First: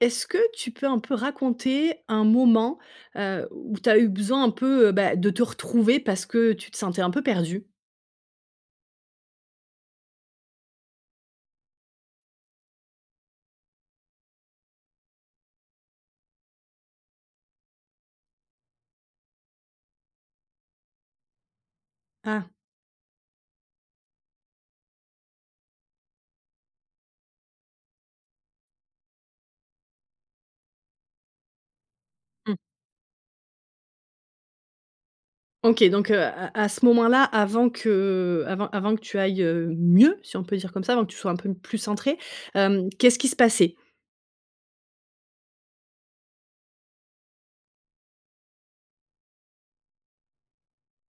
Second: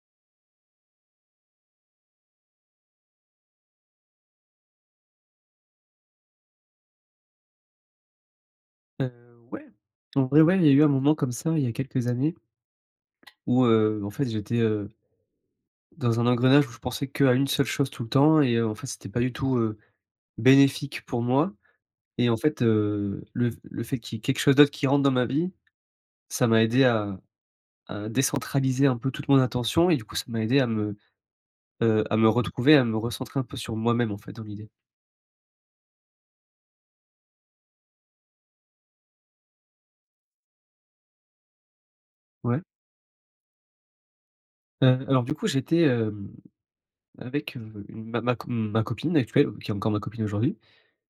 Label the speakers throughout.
Speaker 1: Est-ce que tu peux, un peu, raconter un moment, heu, où tu as eu besoin un peu, heu, bah, de te retrouver parce que tu te sentais un peu perdu?
Speaker 2: Heu, ouais, en vrai, ouais, il y a eu un moment comme ça, il y a quelques années, où, heu, en fait, j'étais heu dans un engrenage où je pensais qu'à une seule chose, tout le temps et heu, en fait, c'était pas du tout, heu, bénéfique pour moi et en
Speaker 1: Ah!
Speaker 2: fait, heu, le f le fait qu'il y ait quelque chose d'autre qui rentre dans ma vie, ça m'a aidé à à décentraliser un peu toute mon attention et du coup ça m'a aidé à me, heu, à me
Speaker 1: Mmh.
Speaker 2: retrouver, à me recentrer un peu sur moi-même, en fait, dans l'idée.
Speaker 1: OK, donc, heu, à à ce moment là avant que avant avant que tu ailles, heu, mieux, si on peut dire comme ça, avant que tu sois un peu plus centré,
Speaker 2: Ouais.
Speaker 1: hem, qu'est-ce qui se passait?
Speaker 2: Heu, alors, du coup, j'étais, hem, avec, heu, une ma ma co ma copine actuelle, qui est encore ma copine aujourd'hui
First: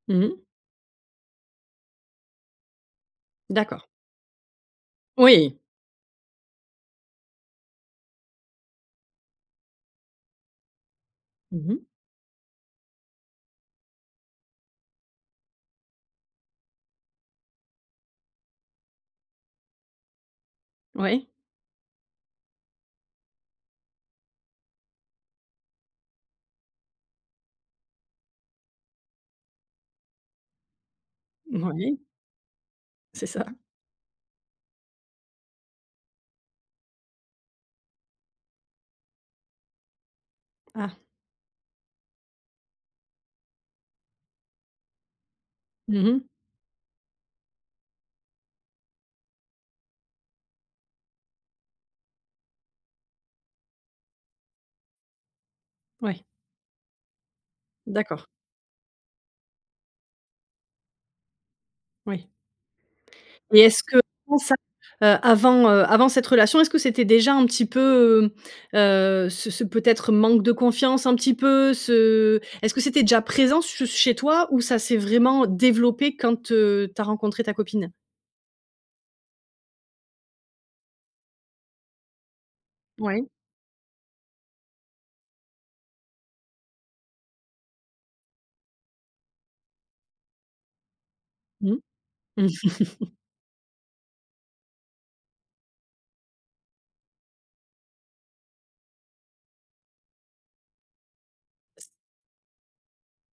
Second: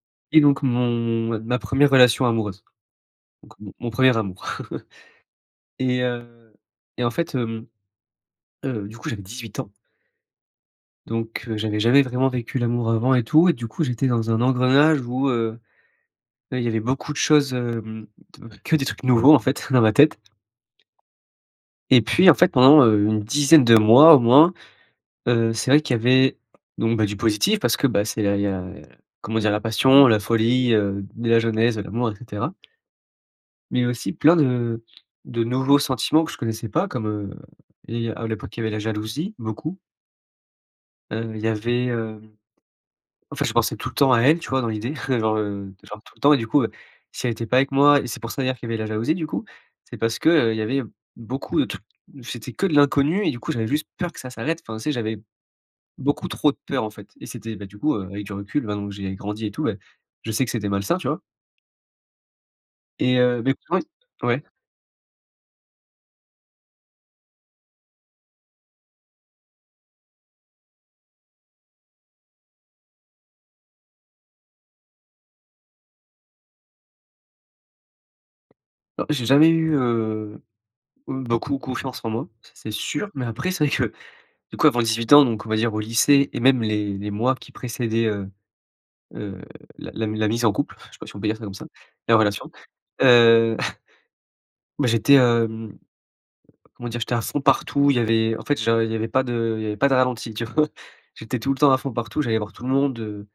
Speaker 1: Mmh mh.
Speaker 2: et donc mon ma ma 1re relation amoureuse. Donc, mon
Speaker 1: D'accord.
Speaker 2: mon 1er amour
Speaker 1: Oui.
Speaker 2: et heu, et en fait, hem, heu, du coup, j'avais 18 ans donc heu,
Speaker 1: Mmh
Speaker 2: j'avais
Speaker 1: mh.
Speaker 2: jamais vraiment vécu l'amour avant et tout, et du coup, j'étais dans un engrenage où, heu, beh, il y avait beaucoup de choses, hem, t que des trucs nouveaux, en fait, dans ma tête
Speaker 1: Ouais.
Speaker 2: et puis, en fait, pendant, heu, une dizaine de mois au moins, heu, c'est vrai qu'il y avait, donc, bah, du positif, parce que, bah, c'est là il y a, heu, comment dire? La passion, la folie, heu, de la jeunesse, de
Speaker 1: Moui.
Speaker 2: l'amour et cetera
Speaker 1: C'est ça.
Speaker 2: mais aussi plein de de nouveaux sentiments que je connaissais pas, comme heu et à l'époque, il y avait la jalousie, beaucoup
Speaker 1: Ah!
Speaker 2: heu, il y avait, heu en fait, je pensais tout le temps à elle, tu vois, dans l'idée genre, heu, genre,
Speaker 1: Mmh
Speaker 2: tout le
Speaker 1: mh.
Speaker 2: temps et du coup, heu, si elle était pas avec moi et c'est pour ça, d'ailleurs, qu'il y avait la jalousie du coup, c'est parce qu'il y avait beaucoup de t c'était que de l'inconnu et du coup j'avais juste peur que ça s'arrête. Enfin, tu sais, j'avais
Speaker 1: Ouais.
Speaker 2: beaucoup trop de peur, en fait et c'était, beh, du coup, heu, avec
Speaker 1: D'accord.
Speaker 2: du recul, maintenant que j'ai grandi et tout, bah, je sais que c'était malsain, tu vois?
Speaker 1: Oui.
Speaker 2: Et heu, beh,
Speaker 1: Et est-ce
Speaker 2: écoute
Speaker 1: que
Speaker 2: ouais
Speaker 1: [unintelligible]
Speaker 2: ouais.
Speaker 1: ça, heu, avant, heu, avant cette relation est-ce que c'était déjà un petit peu, heu, heu, ce ce peut-être manque de confiance un petit peu ce est-ce que c'était déjà présent ce chez toi ou ça s'est vraiment développé quand, heu, tu as rencontré ta copine?
Speaker 2: Ah j'ai jamais eu heu heu, beaucoup confiance en moi. Ça c'est sûr, mais
Speaker 1: Oui.
Speaker 2: après c'est vrai que du coup avant 18 ans donc on va dire au lycée et même les les mois qui précédaient, heu, heu, la la mi la mise en couple, je sais pas si on peut dire ça comme ça,
Speaker 1: Mmh.
Speaker 2: la relation. Heu, bah, j'étais, hem, comment dire? J'étais à fond partout il y avait en fait j'en il y avait pas de il y avait pas de ralenti tu vois? J'étais tout le temps à fond partout, j'allais voir tout le monde, heu,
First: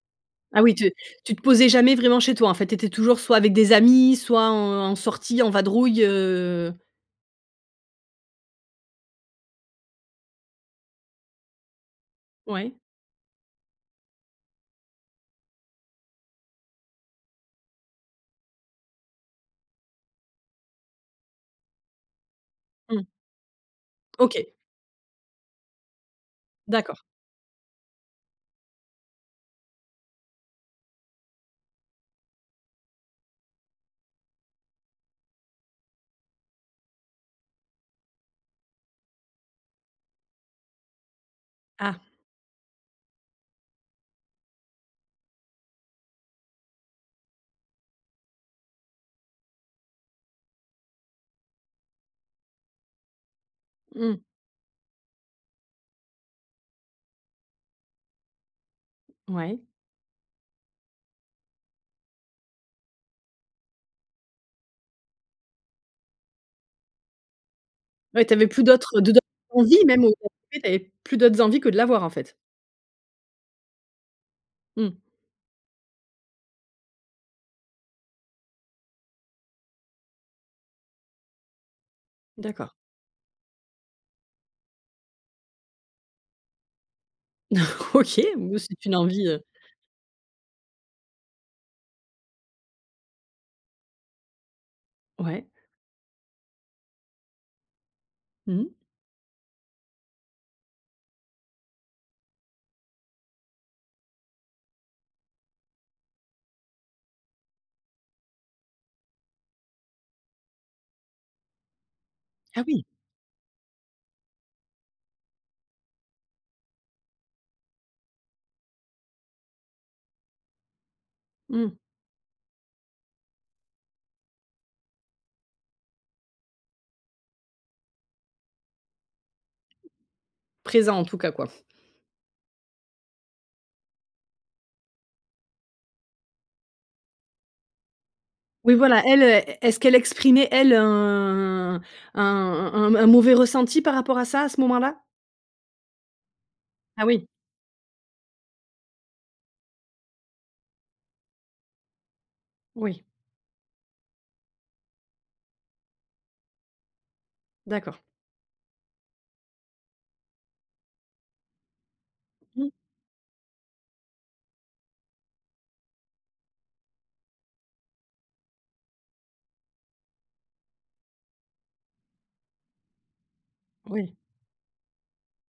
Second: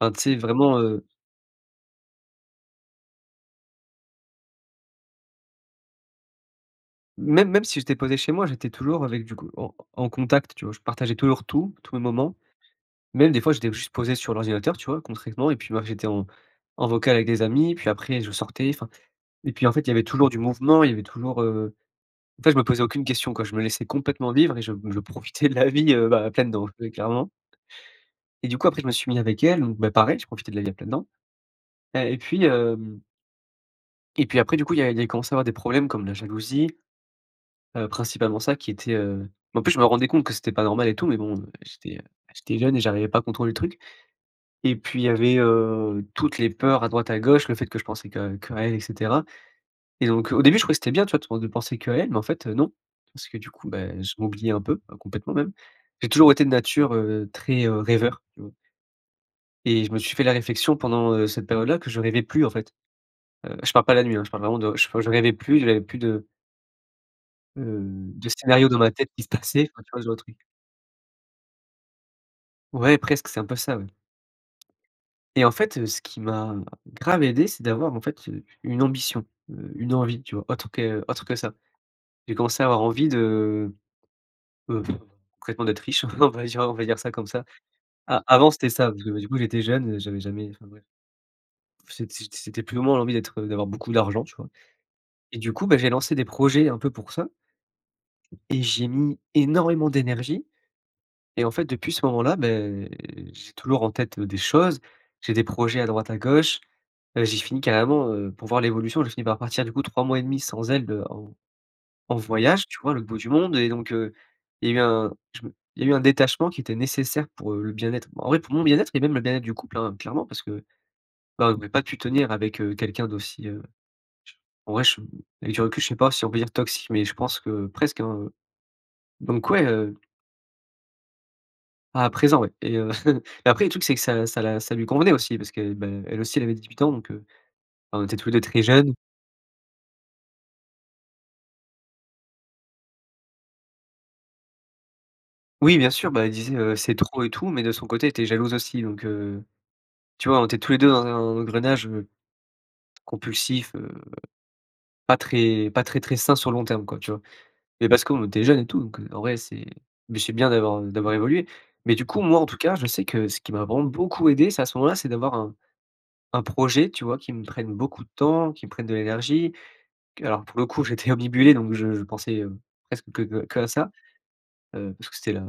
Speaker 2: enfin tu sais
Speaker 1: Ah oui
Speaker 2: vraiment,
Speaker 1: tu
Speaker 2: heu
Speaker 1: tu te posais jamais vraiment chez toi en fait. Tu étais toujours soit avec des amis soit en en sortie, en vadrouille heu
Speaker 2: Même même si j'étais posé chez moi, j'étais toujours avec du coup en en contact, tu vois? Je partageais toujours tout, tous mes moments.
Speaker 1: Ouais.
Speaker 2: Même des fois, j'étais juste posé sur l'ordinateur, tu vois? Concrètement et puis, bah, j'étais en en vocal avec des amis, puis après je sortais enfin et puis en fait il y avait toujours du mouvement, il y avait toujours, heu, en fait je me posais
Speaker 1: Mmh.
Speaker 2: aucune question quoi je me laissais complètement
Speaker 1: OK.
Speaker 2: vivre et je m je profitais de la vie, heu, bah, à pleines dents, ouais
Speaker 1: D'accord.
Speaker 2: clairement et du coup après je me suis mis avec elle, donc, bah, pareil je profitais de la vie à pleines dents et et puis, hem et puis après du coup il y a il y a commencé à avoir des problèmes comme la jalousie. Heu, principalement ça qui était, heu en plus je me rendais compte que c'était pas normal et tout mais bon, heu, j'étais, heu,
Speaker 1: Ah!
Speaker 2: j'étais jeune et j'arrivais pas à contrôler le truc et puis il y avait, heu, toutes les peurs à droite à gauche. Le fait que je pensais que qu'à elle et cetera et donc au début je croyais que c'était bien, tu vois, tout de penser qu'à elle mais en fait, heu, non parce que du coup, bah, je
Speaker 1: Mmh.
Speaker 2: m'oubliais un peu, heu, complètement même. J'ai toujours été de nature, heu, très, heu, rêveur tu vois?
Speaker 1: Ouais.
Speaker 2: Et je me suis fait la réflexion pendant, heu, cette période-là que je rêvais plus en fait. Heu, je parle pas la nuit, hein, je parle vraiment de je fau je rêvais plus, j'avais plus de heu,
Speaker 1: Ouais
Speaker 2: de
Speaker 1: tu avais plus
Speaker 2: scénarios dans ma
Speaker 1: d'autres, heu,
Speaker 2: tête
Speaker 1: de d'en
Speaker 2: qui se passaient,
Speaker 1: d'envie
Speaker 2: enfin, tu vois
Speaker 1: même
Speaker 2: ce genre de truc.
Speaker 1: [unintelligible] tu avais plus d'autres envies que de la voir en fait.
Speaker 2: Ouais, presque, c'est un peu ça, ouais.
Speaker 1: Mmh.
Speaker 2: Et en fait, heu, ce qui m'a grave aidé c'est d'avoir en fait, heu, une ambition. Heu, une envie tu vois? Autre que autre que ça. J'ai commencé à
Speaker 1: D'accord.
Speaker 2: avoir envie de, heu, concrètement d'être riche en vrai j'ira on va dire on va dire ça comme ça.
Speaker 1: OK,
Speaker 2: A avant
Speaker 1: ou
Speaker 2: c'était
Speaker 1: c'est
Speaker 2: ça
Speaker 1: une
Speaker 2: parce que, bah,
Speaker 1: envie,
Speaker 2: du coup
Speaker 1: heu
Speaker 2: j'étais jeune, heu, j'avais jamais enfin bref. C'ét c'ét c'était plus ou moins l'envie d'être, heu, d'avoir beaucoup d'argent tu vois? Et
Speaker 1: Ouais.
Speaker 2: du coup, bah, j'ai lancé des projets un peu pour ça et
Speaker 1: Mmh.
Speaker 2: j'ai mis énormément d'énergie et en fait depuis ce moment-là, beh, j'ai toujours en tête, heu, des choses. J'ai des projets à droite, à gauche. Heu, j'ai fini carrément, heu, pour voir l'évolution j'ai fini par partir du coup 3 mois et demi sans elle, heu, en en
Speaker 1: Ah
Speaker 2: voyage, tu
Speaker 1: oui.
Speaker 2: vois à l'autre bout du monde et donc, heu, il y a eu un je me il y a eu un détachement qui était nécessaire pour, heu, le bien-être. En vrai pour mon bien-être et même le bien-être du couple, hein, clairement parce que, bah, j'aurais
Speaker 1: Mmh.
Speaker 2: pas pu tenir avec, heu, quelqu'un d'aussi, heu, je en vrai je avec du recul je sais pas si on peut dire toxique mais je pense que presque, hein, heu, donc ouais, heu
Speaker 1: Présent en tout cas quoi.
Speaker 2: Ah présent ouais et heu et après le truc c'est que ça ça la ça lui convenait aussi parce que, bah, elle aussi elle avait 18 ans donc, heu, bah, on était tout les 2 très
Speaker 1: Oui
Speaker 2: jeunes.
Speaker 1: voilà elle, heu, est est-ce qu'elle exprimait elle un un un un mauvais ressenti par rapport à ça à ce moment-là?
Speaker 2: Oui bien sûr, bah, elle disait, heu, c'est
Speaker 1: Ah
Speaker 2: trop
Speaker 1: oui.
Speaker 2: et tout, mais de son côté était jalouse aussi donc, heu, tu vois on était tous les 2 dans un engrenage, heu,
Speaker 1: Oui
Speaker 2: compulsif, heu, pas très pas très très sain sur le long terme quoi tu vois? Mais
Speaker 1: D'accord
Speaker 2: parce qu'on était jeunes et tout donc, heu, en vrai c'est, beh, c'est bien d'avoir, heu, d'avoir évolué. Mais du coup moi en tout
Speaker 1: Mmh.
Speaker 2: cas je sais que ce qui m'a vraiment beaucoup aidé c'est- à ce moment-là- c'est d'avoir un un projet tu vois qui me prenne beaucoup de temps, qui me prenne de l'énergie. Alors pour le coup j'étais obnubilé donc je je pensais, heu, presque que que qu'à ça.
Speaker 1: Oui.
Speaker 2: Heu, parce que c'était la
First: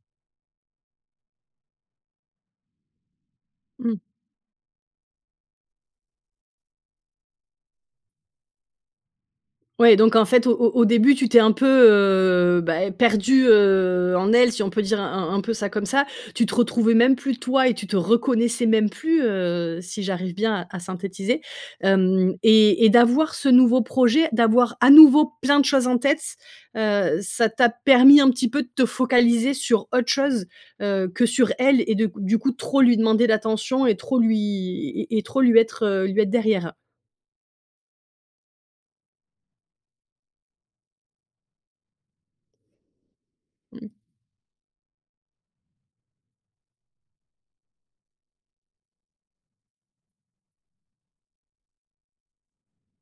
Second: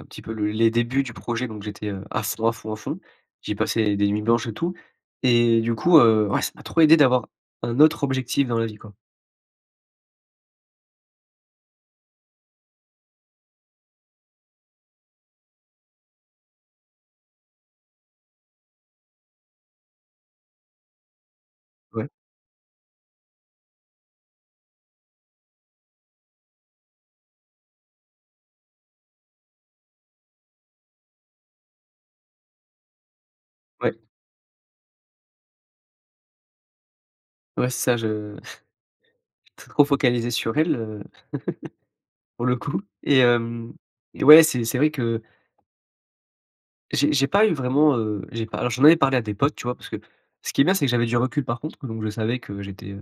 Speaker 2: un petit peu le les débuts du projet donc j'étais, heu, à fond à fond à fond. J'ai passé
Speaker 1: Mmh.
Speaker 2: des nuits blanches et tout et du coup, heu, ouais ça m'a trop aidé d'avoir un autre objectif dans la vie quoi.
Speaker 1: Ouais donc en fait, au au au début tu t'es un peu, heu, bah, perdu, heu, en elle, si on peut dire un un un peu ça comme ça. Tu te retrouvais même plus toi et tu te reconnaissais même plus, heu, si j'arrive bien à à synthétiser,
Speaker 2: Ouais.
Speaker 1: hem, et et d'avoir ce nouveau projet, d'avoir à nouveau plein de choses en tête, heu, ça t'a permis un petit peu de te focaliser sur autre chose, heu, que sur elle et de q du coup trop lui demander d'attention et
Speaker 2: Ouais.
Speaker 1: trop lui et et trop lui être, heu, lui être derrière.
Speaker 2: Ouais, c'est ça, je trop focalisé sur elle, heu, pour le coup, et hem,
Speaker 1: Mmh.
Speaker 2: et ouais, c'est c'est vrai que j'ai j'ai pas eu vraiment, heu, j'ai pas alors j'en avais parlé à des potes, tu vois? Parce que, ce qui est bien, c'est que j'avais du recul par contre, donc je savais que j'étais, heu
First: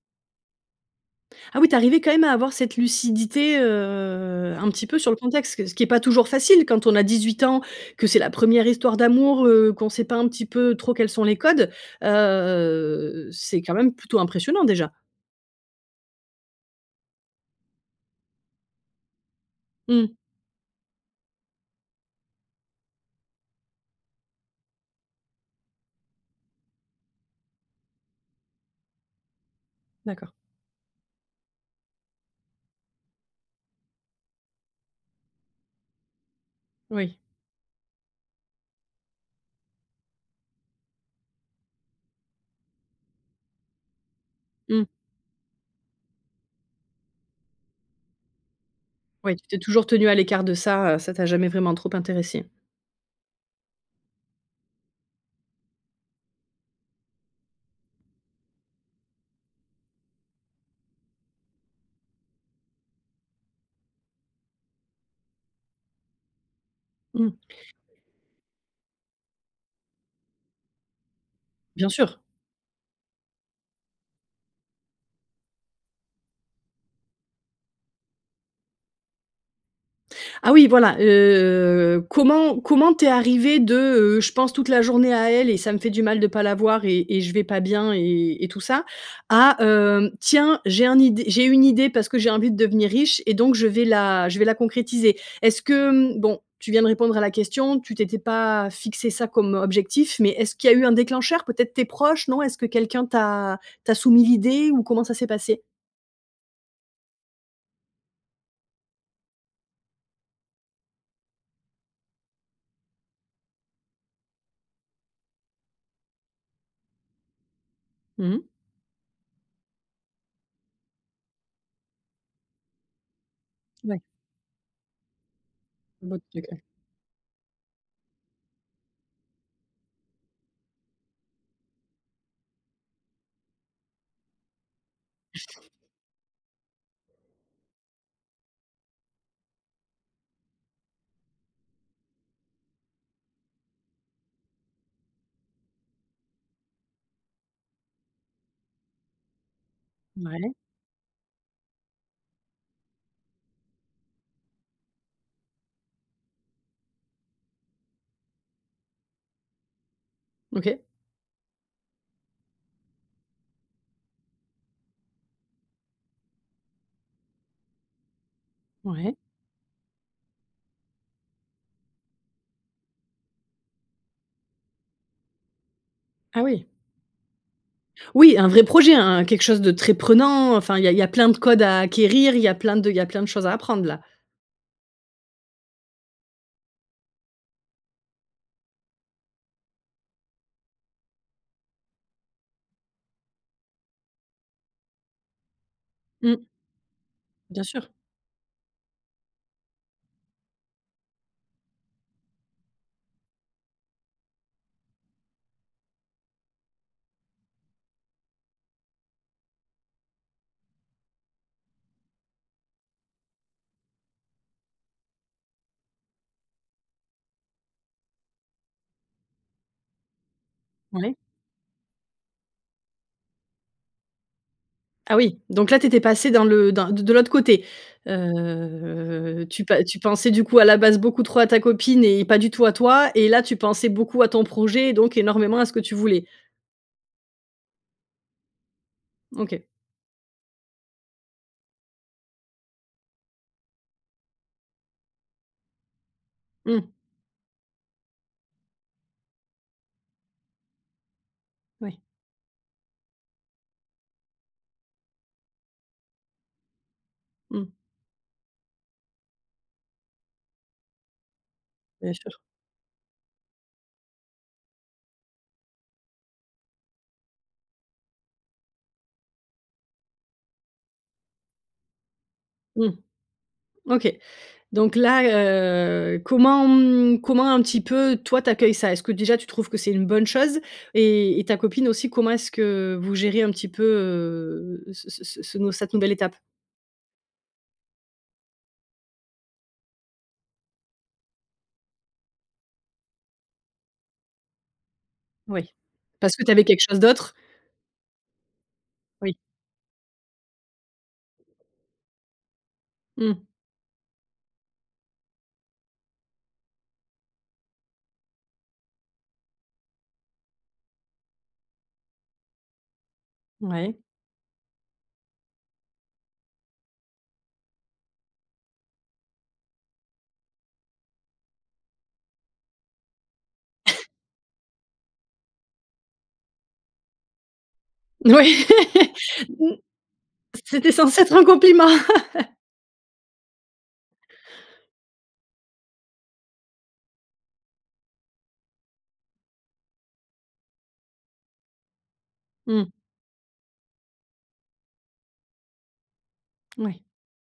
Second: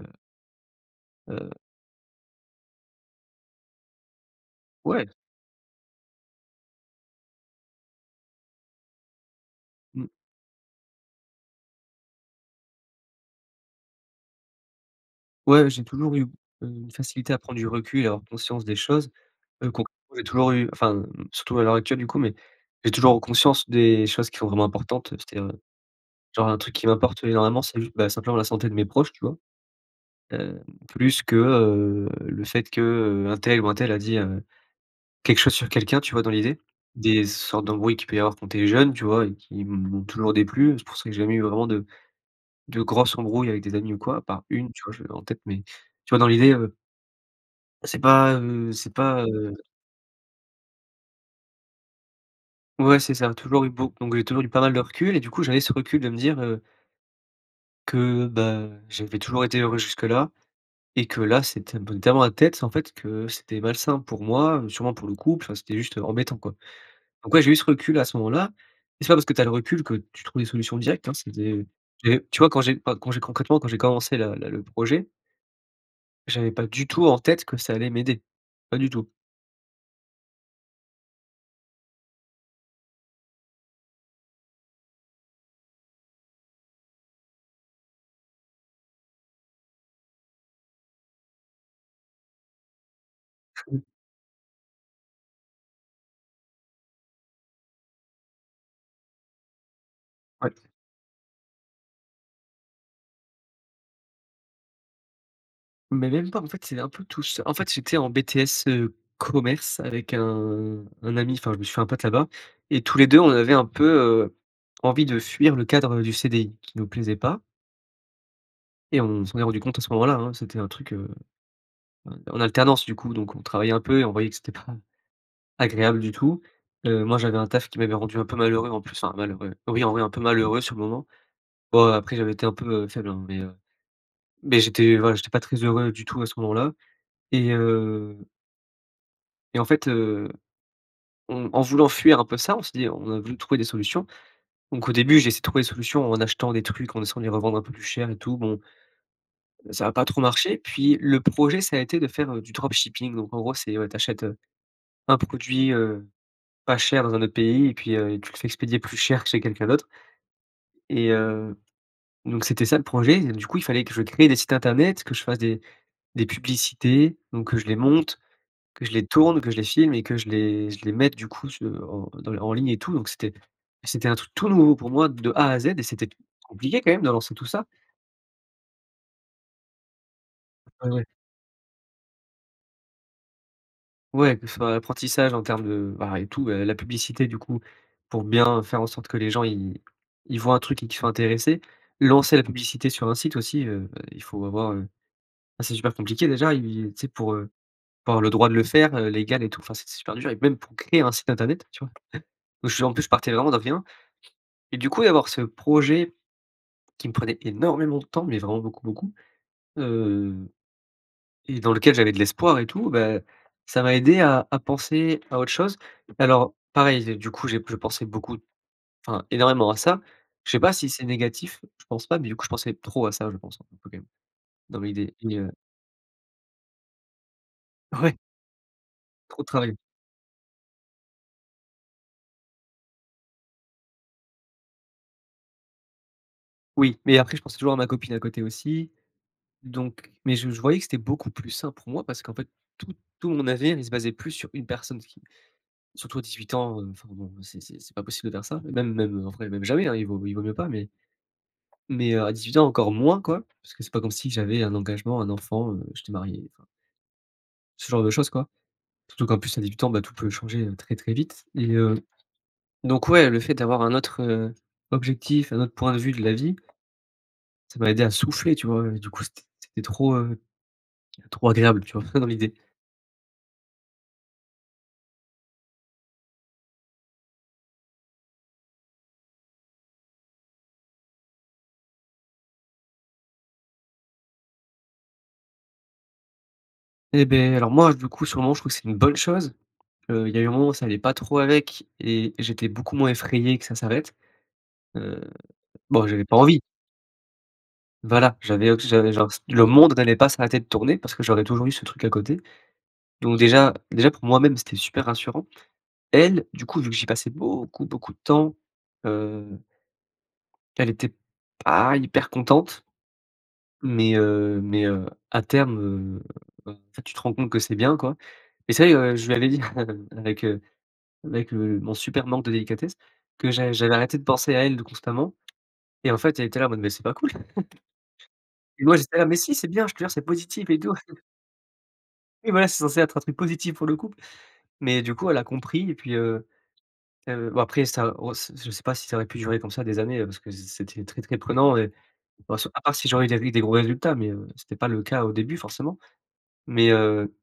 Speaker 2: heu
Speaker 1: Ah oui, tu es arrivé quand même à avoir cette lucidité, heu, un petit peu
Speaker 2: Ouais.
Speaker 1: sur le contexte, que ce qui est pas toujours facile, quand on a 18 ans, que c'est la 1re histoire d'amour, heu, qu'on sait
Speaker 2: Mmh.
Speaker 1: pas un petit peu trop quels sont les codes, heu, c'est quand même plutôt impressionnant déjà!
Speaker 2: Ouais, j'ai toujours eu, heu, une facilité à prendre du recul et avoir conscience des choses, heu,
Speaker 1: Mmh.
Speaker 2: concrètement toujours u enfin, hem, surtout à l'heure actuelle, du coup, mais j'ai toujours conscience des choses qui sont vraiment importantes. C'est-à-dire, heu, genre un truc qui m'importe énormément, c'est ju bah simplement la santé de mes proches, tu vois?
Speaker 1: D'accord.
Speaker 2: Heu, plus que, heu, le fait que, heu, untel ou untel a dit, heu, quelque chose sur quelqu'un, tu vois dans l'idée?
Speaker 1: Oui.
Speaker 2: Des sortes d'embrouilles qu'il peut y avoir quand tu es jeune, tu vois? Et qui m'ont toujours déplu, c'est pour ça que j'ai jamais eu vraiment de de grosse embrouille avec des amis ou quoi, à part une, tu
Speaker 1: Mmh.
Speaker 2: vois? Je l'ai en tête, mais tu vois dans l'idée, heu c'est pas, heu, c'est pas,
Speaker 1: Oui, tu
Speaker 2: heu
Speaker 1: t'es toujours tenu à l'écart de ça, ça t'a jamais vraiment trop intéressé.
Speaker 2: Ouais, c'est ça, toujours eu beau donc toujours eu pas mal de recul, et du coup, j'avais ce recul de me dire, heu que bah j'avais toujours été heureux jusque-là et que là, c'était un peu tellement la tête, en fait, que c'était malsain pour moi, sûrement pour le couple, enfin, c'était juste embêtant quoi, donc
Speaker 1: Mmh.
Speaker 2: ouais, j'ai eu ce recul à ce moment-là et c'est pas parce que tu as le recul que tu trouves des solutions directes, hein, c'est des
Speaker 1: Bien sûr.
Speaker 2: et tu vois quand j'ai pas quand j'ai concrètement quand j'ai commencé la le le projet j'avais pas du tout en-tête que ça allait m'aider. Pas du tout.
Speaker 1: Ah oui, voilà, heu, comment comment tu es arrivé de, heu: «Je pense toute la journée à elle et ça me fait du mal de pas la voir et et je vais pas bien et et tout ça», à hem: «Tiens, j'ai un id j'ai une idée parce que j'ai envie de devenir riche et donc je vais la je vais la concrétiser»? Est-ce que, hem, bon, tu viens répondre à la question. Tu t'étais pas fixé ça comme objectif, mais
Speaker 2: Ouais.
Speaker 1: est-ce
Speaker 2: Ts
Speaker 1: qu'il y a eu un déclencheur? Peut-être tes proches, non? Est-ce que quelqu'un t'a t'a soumis l'idée, ou comment ça s'est passé?
Speaker 2: Mais même pas, en fait, c'est un peu tout c En fait j'étais en BTS, heu, commerce, avec un un ami, enfin, je me suis fait un pote là-bas, et tous les 2, on avait un peu, heu, envie de fuir le cadre, heu, du CDI, qui nous plaisait pas.
Speaker 1: Mmh mh.
Speaker 2: Et on s'en est rendu compte à ce moment-là, hein, c'était un truc, heu, en en alternance, du coup, donc on travaillait un peu
Speaker 1: Ouais.
Speaker 2: et on voyait que c'était pas agréable du
Speaker 1: Bo
Speaker 2: tout.
Speaker 1: c'est clair.
Speaker 2: Heu, moi j'avais un taf qui m'avait rendu un peu malheureux, en plus, enfin, malheureux, oui en vrai, un peu malheureux sur le moment. Bon, après, j'avais été un peu, heu, faible, hein, mais, heu, mais j'étais, voilà, j'étais pas très
Speaker 1: Mm
Speaker 2: heureux du tout à ce moment-là et heu et en fait, heu, en en voulant fuir un peu ça, on s'est dit on a voulu trouver des solutions. Donc au début, j'ai essayé de trouver des solutions en achetant des trucs, en essayant de les revendre un peu plus cher et tout. Bon, ça a pas trop
Speaker 1: Mouais.
Speaker 2: marché. Puis, le projet, ça a été de faire, heu, du dropshipping. Donc en gros, c'est, ouais, tu achètes, heu, un produit, heu, pas cher dans un autre pays et puis, heu, tu le fais expédier plus cher que chez quelqu'un d'autre.
Speaker 1: OK.
Speaker 2: Et heu, donc c'était ça, le projet, et du coup, il fallait que je crée des sites internet, que je fasse des des publicités, donc que je les monte, que je les
Speaker 1: Ouais.
Speaker 2: tourne, que je les filme et que je les je les mette du coup su en dans en ligne et tout. Donc c'était c'était un truc tout nouveau, pour moi, de A à Z et c'était
Speaker 1: Ah oui!
Speaker 2: compliqué, quand même, de lancer tout ça.
Speaker 1: Oui, un vrai projet, un-un quelque chose de très prenant, heu, enfin, il y
Speaker 2: Ouais,
Speaker 1: a il y
Speaker 2: ouais.
Speaker 1: a plein de codes à acquérir, il y a plein de il y a plein de choses à apprendre là.
Speaker 2: Ouais, que ce soit apprentissage, en termes de, ben, eh tout et la publicité, du coup, pour bien, faire en sorte que les gens ils ils voient un truc et qu'ils soient intéressés. Lancer la publicité sur un site aussi, heu, bah, il faut avoir, heu. Ben, c'est super compliqué,
Speaker 1: Mmh.
Speaker 2: déjà, et et tu sais, pour, heu,
Speaker 1: Bien sûr.
Speaker 2: pour avoir le droit de le faire, heu, légal et tout. Enfin, c'est c'est super dur, et même pour créer un site internet, tu vois? Eh! Heu, je en plus, je partais vraiment de rien, et du coup, d'avoir ce projet, qui me prenait énormément de temps mais, vraiment beaucoup, beaucoup, heu, et dans lequel j'avais de l'espoir, et tout, beh, ça m'a aidé à à penser à autre chose. Alors, pareil, j'ai du coup, j'ai je pensais beaucoup, enfin énormément à ça. Je sais pas si c'est
Speaker 1: Ouais.
Speaker 2: négatif. Je pense pas, mais du coup, je pensais trop à ça, je pense, hein, un peu, quand même, dans l'idée
Speaker 1: Ah
Speaker 2: et
Speaker 1: oui,
Speaker 2: heu
Speaker 1: donc là tu étais passé dans le dans de de l'autre côté.
Speaker 2: Ouais. Trop de
Speaker 1: Heu, tu
Speaker 2: travail.
Speaker 1: pa tu pensais, du coup, à la base, beaucoup trop à ta copine et pas du tout à toi, et là, tu pensais beaucoup à ton projet et donc énormément à ce que tu voulais.
Speaker 2: Oui, mais après, je pensais toujours à ma copine, à côté, aussi,
Speaker 1: OK.
Speaker 2: donc mais je je voyais que c'était beaucoup plus sain pour moi parce qu'en fait, tout tout mon avenir, il se basait plus sur 1 personne, ce qui surtout à 18 ans, heu,
Speaker 1: Mmh.
Speaker 2: enfin, bon, c'est c'est c'est pas possible de faire ça, même même, en vrai, même jamais, hein, il vaut il vaut mieux pas, mais
Speaker 1: Oui.
Speaker 2: mais, heu, à 18 ans, encore moins quoi, parce que c'est pas comme si j'avais un engagement, un enfant, heu, que j'étais marié, enfin
Speaker 1: Mmh.
Speaker 2: ce genre de choses, quoi. Surtout qu'en plus, à 18 ans, bah, tout peut changer, heu, très très vite. Et heu,
Speaker 1: Bien sûr.
Speaker 2: donc ouais, le fait d'avoir un autre, heu, objectif, un autre point de vue de la vie, ça m'a aidé à souffler, tu vois, et du coup, c'était c'était trop, heu, trop agréable, tu vois, dans l'idée.
Speaker 1: Mmh. OK, donc là, heu, comment, mmh, comment un petit peu, toi, tu accueilles ça? Est-ce que déjà tu trouves que c'est une bonne chose et et ta copine aussi, comment est-ce que vous gérez un petit peu, heu, ce ce ce ce ce cette nouvelle étape?
Speaker 2: Eh beh, alors, moi, du coup, sur le moment, je trouve que c'est une bonne chose. Heu, il y a eu un moment où ça allait pas trop avec et j'étais beaucoup moins effrayé que ça s'arrête. Heu,
Speaker 1: Oui.
Speaker 2: bon, j'avais
Speaker 1: Parce
Speaker 2: pas
Speaker 1: que tu
Speaker 2: envie.
Speaker 1: avais quelque chose d'autre?
Speaker 2: Voilà, j'avais auss j'avais genre
Speaker 1: Oui.
Speaker 2: s le monde n'allait pas s'arrêter de tourner parce que j'aurais toujours eu ce truc à côté. Donc
Speaker 1: Mmh.
Speaker 2: déjà déjà, pour moi-même, c'était super rassurant. Elle, du coup, vu que j'y passais beaucoup beaucoup de temps, heu elle était pas hyper contente.
Speaker 1: Ouais.
Speaker 2: Mais heu, mais heu, à terme, heu, enfin, en fait, tu te rends compte que c'est bien, quoi, et ça y est, heu, je lui avais dit avec, heu, avec, heu, mon super manque de délicatesse, que j'a j'avais arrêté de penser à elle de constamment et en fait, elle était là, en mode: «Mais c'est pas cool».
Speaker 1: Ouais.
Speaker 2: Et moi, j'étais là: «Mais si c'est
Speaker 1: Mmh,
Speaker 2: bien, je te jure, c'est positif et
Speaker 1: c'était
Speaker 2: tout».
Speaker 1: censé être un compliment.
Speaker 2: Oui, voilà, c'est censé être un truc positif pour le couple, mais du coup, elle a compris, et puis, heu heu, bon, après ça, on s je sais pas si ça aurait pu durer comme ça, des années, heu, parce que c'est c'était très très prenant et bon, c à
Speaker 1: Mmh.
Speaker 2: part si j'aurais eu des ri des gros résultats mais heu, c'était pas le cas au début, forcément. Mais
Speaker 1: Ouais.
Speaker 2: heu,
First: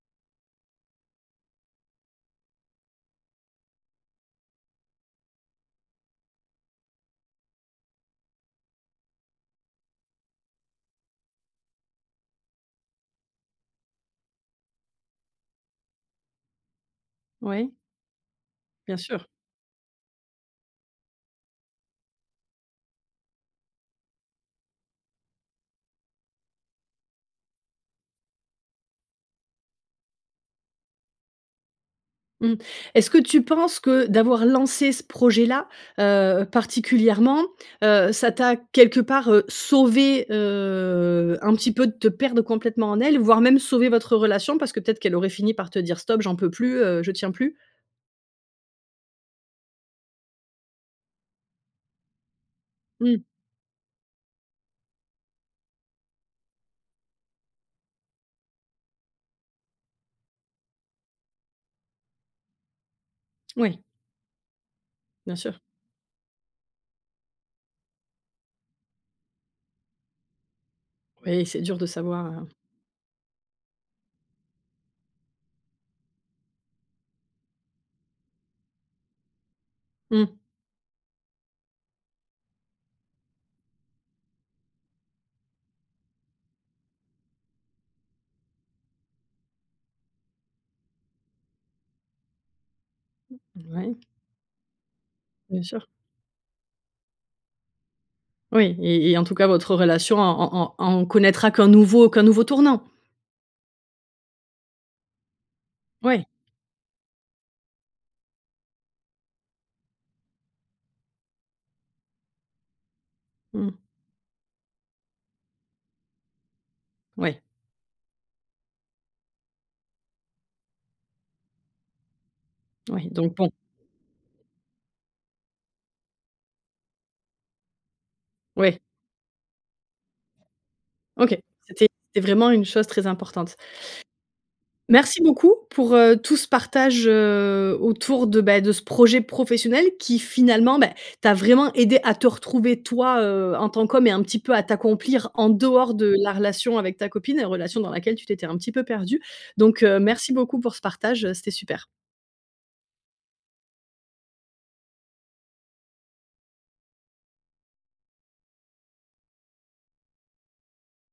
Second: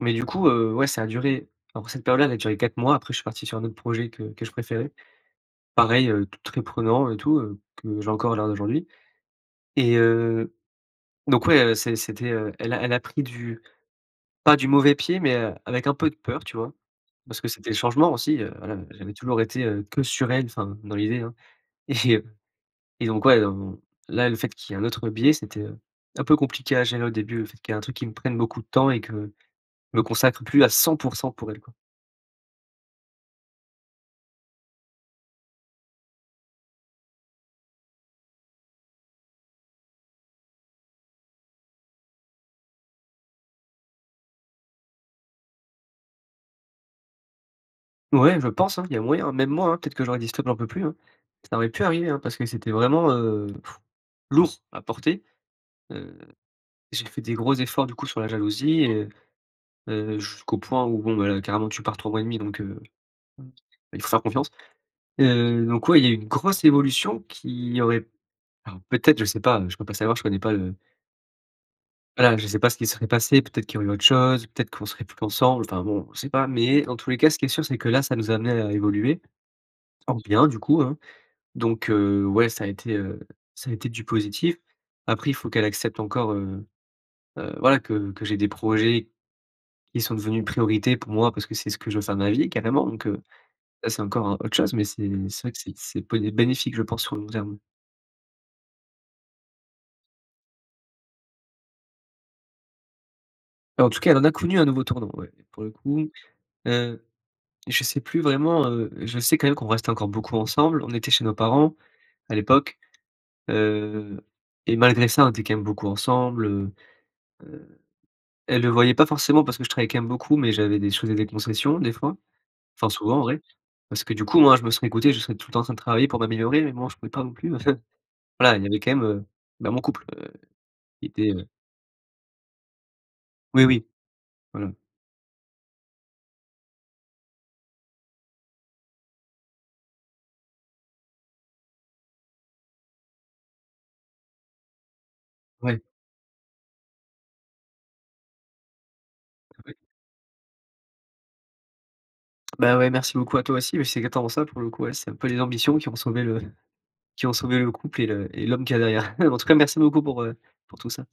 Speaker 2: mais du coup, heu, ouais, ça a duré. Alors, cette période-là, elle a duré 4 mois. Après, je suis parti sur un autre projet que que je préférais. Pareil, heu, t très prenant et tout, heu, que j'ai encore à l'heure d'aujourd'hui. Et heu, donc, ouais, heu, c'est c'était, heu, elle l'a elle l'a pris du pas du mauvais pied, mais, heu, avec un peu de peur, tu vois, parce que c'était le
Speaker 1: Oui.
Speaker 2: changement aussi. Heu, voilà,
Speaker 1: Bien
Speaker 2: j'avais
Speaker 1: sûr.
Speaker 2: toujours été, heu, que sur elle enfin dans l'idée, hein, et heu, et donc ouais, on là, le fait qu'il y ait un autre biais, c'était, heu, un peu compliqué à gérer au début, le fait qu'il y ait un truc qui me prenne beaucoup de temps et que je me consacre plus à 100 % pour elle, quoi.
Speaker 1: Mmh. Est-ce que tu penses que, d'avoir lancé ce projet-là, heu, particulièrement, heu, ça t'a, quelque part, heu, sauvé, heu, un petit peu, de te perdre complètement en elle, voire même sauvé votre relation parce que peut-être qu'elle aurait fini par te dire: «Stop, j'en peux plus, heu, je tiens plus».
Speaker 2: Ouais, je pense, hein, il y a moyen. Même moi, hein, peut-être que j'aurais dit: «Stop, j'en peux plus», hein. Ça aurait pu arriver, hein, parce que c'était vraiment,
Speaker 1: Mmh.
Speaker 2: heu, pff lourd s à porter, heu, j'ai fait des gros efforts du coup sur la jalousie et heu heu, jusqu'au point où, bon, bah, là, carrément tu pars 3 mois et 1/2 donc, heu,
Speaker 1: Oui.
Speaker 2: il faut faire confiance et
Speaker 1: Bien sûr.
Speaker 2: heu, donc, ouais, il y a une grosse évolution qui aurait, alors, peut-être je sais pas, heu, je peux pas savoir, je connais pas le
Speaker 1: Oui, c'est dur de savoir,
Speaker 2: voilà, je
Speaker 1: heu
Speaker 2: sais pas ce qu'il se serait passé, peut-être qu'il y aurait eu autre chose, peut-être qu'on serait plus ensemble, enfin bon, on sait pas, mais dans tous les cas, ce qui est sûr, c'est que là, ça nous a amenés à évoluer, en
Speaker 1: Mmh.
Speaker 2: bien du coup, hein. Donc, heu, ouais, ça a été, heu ça a été du positif. Après il faut qu'elle accepte encore, heu heu, voilà, que que j'ai des projets qui sont devenus une priorité pour moi, parce que c'est ce que je veux faire de ma vie carrément. Donc, heu,
Speaker 1: M
Speaker 2: là,
Speaker 1: ouais.
Speaker 2: c'est encore, heu, autre chose mais c'est c'est vrai que
Speaker 1: Bien
Speaker 2: c'est
Speaker 1: sûr.
Speaker 2: c'est po et bénéfique je pense sur le long terme.
Speaker 1: Oui et et en tout cas, votre relation en en en en connaîtra qu'un nouveau qu'un nouveau tournant.
Speaker 2: Bah, en tout cas, elle en a connu, un nouveau tournant, ouais, pour le coup.
Speaker 1: Ouais.
Speaker 2: Heu, je sais plus vraiment, heu, je sais quand même qu'on reste encore beaucoup ensemble, on était chez nos parents à l'époque,
Speaker 1: Mmh.
Speaker 2: heu, et malgré ça, on était quand même beaucoup ensemble, heu,
Speaker 1: Oui.
Speaker 2: heu, elle le voyait pas forcément parce que je travaille quand même beaucoup, mais j'avais je faisais des concessions, des fois, enfin
Speaker 1: Oui,
Speaker 2: souvent, en
Speaker 1: donc
Speaker 2: vrai.
Speaker 1: bon.
Speaker 2: Parce que, du coup, moi, je me serais écouté, je serais tout le temps en train de travailler pour m'améliorer mais bon, je pouvais pas non plus voilà, il y
Speaker 1: Oui.
Speaker 2: avait quand même, heu, bah, mon couple heu, qui était,
Speaker 1: OK,
Speaker 2: heu.
Speaker 1: c'était c'était vraiment une chose très importante.
Speaker 2: Oui, oui, voilà.
Speaker 1: Merci beaucoup pour, heu, tout ce partage, heu, autour de, bah, de ce projet professionnel, qui finalement, bah, t'a vraiment aidé à te retrouver toi, heu, en tant qu'homme et un petit peu à t'accomplir en
Speaker 2: Ouais.
Speaker 1: dehors de la relation avec ta copine, la relation dans laquelle tu t'étais un petit peu perdu.
Speaker 2: [unintelligible]
Speaker 1: Donc heu, merci beaucoup pour ce partage, heu, c'était super.
Speaker 2: Bah, ouais, merci beaucoup à toi aussi, mais c'est exactement ça, pour le coup, ouais. C'est un peu les ambitions qui ont sauvé le qui ont sauvé le couple et le et l'homme qu'il y a derrière. En tout cas, merci beaucoup pour heu, pour tout ça.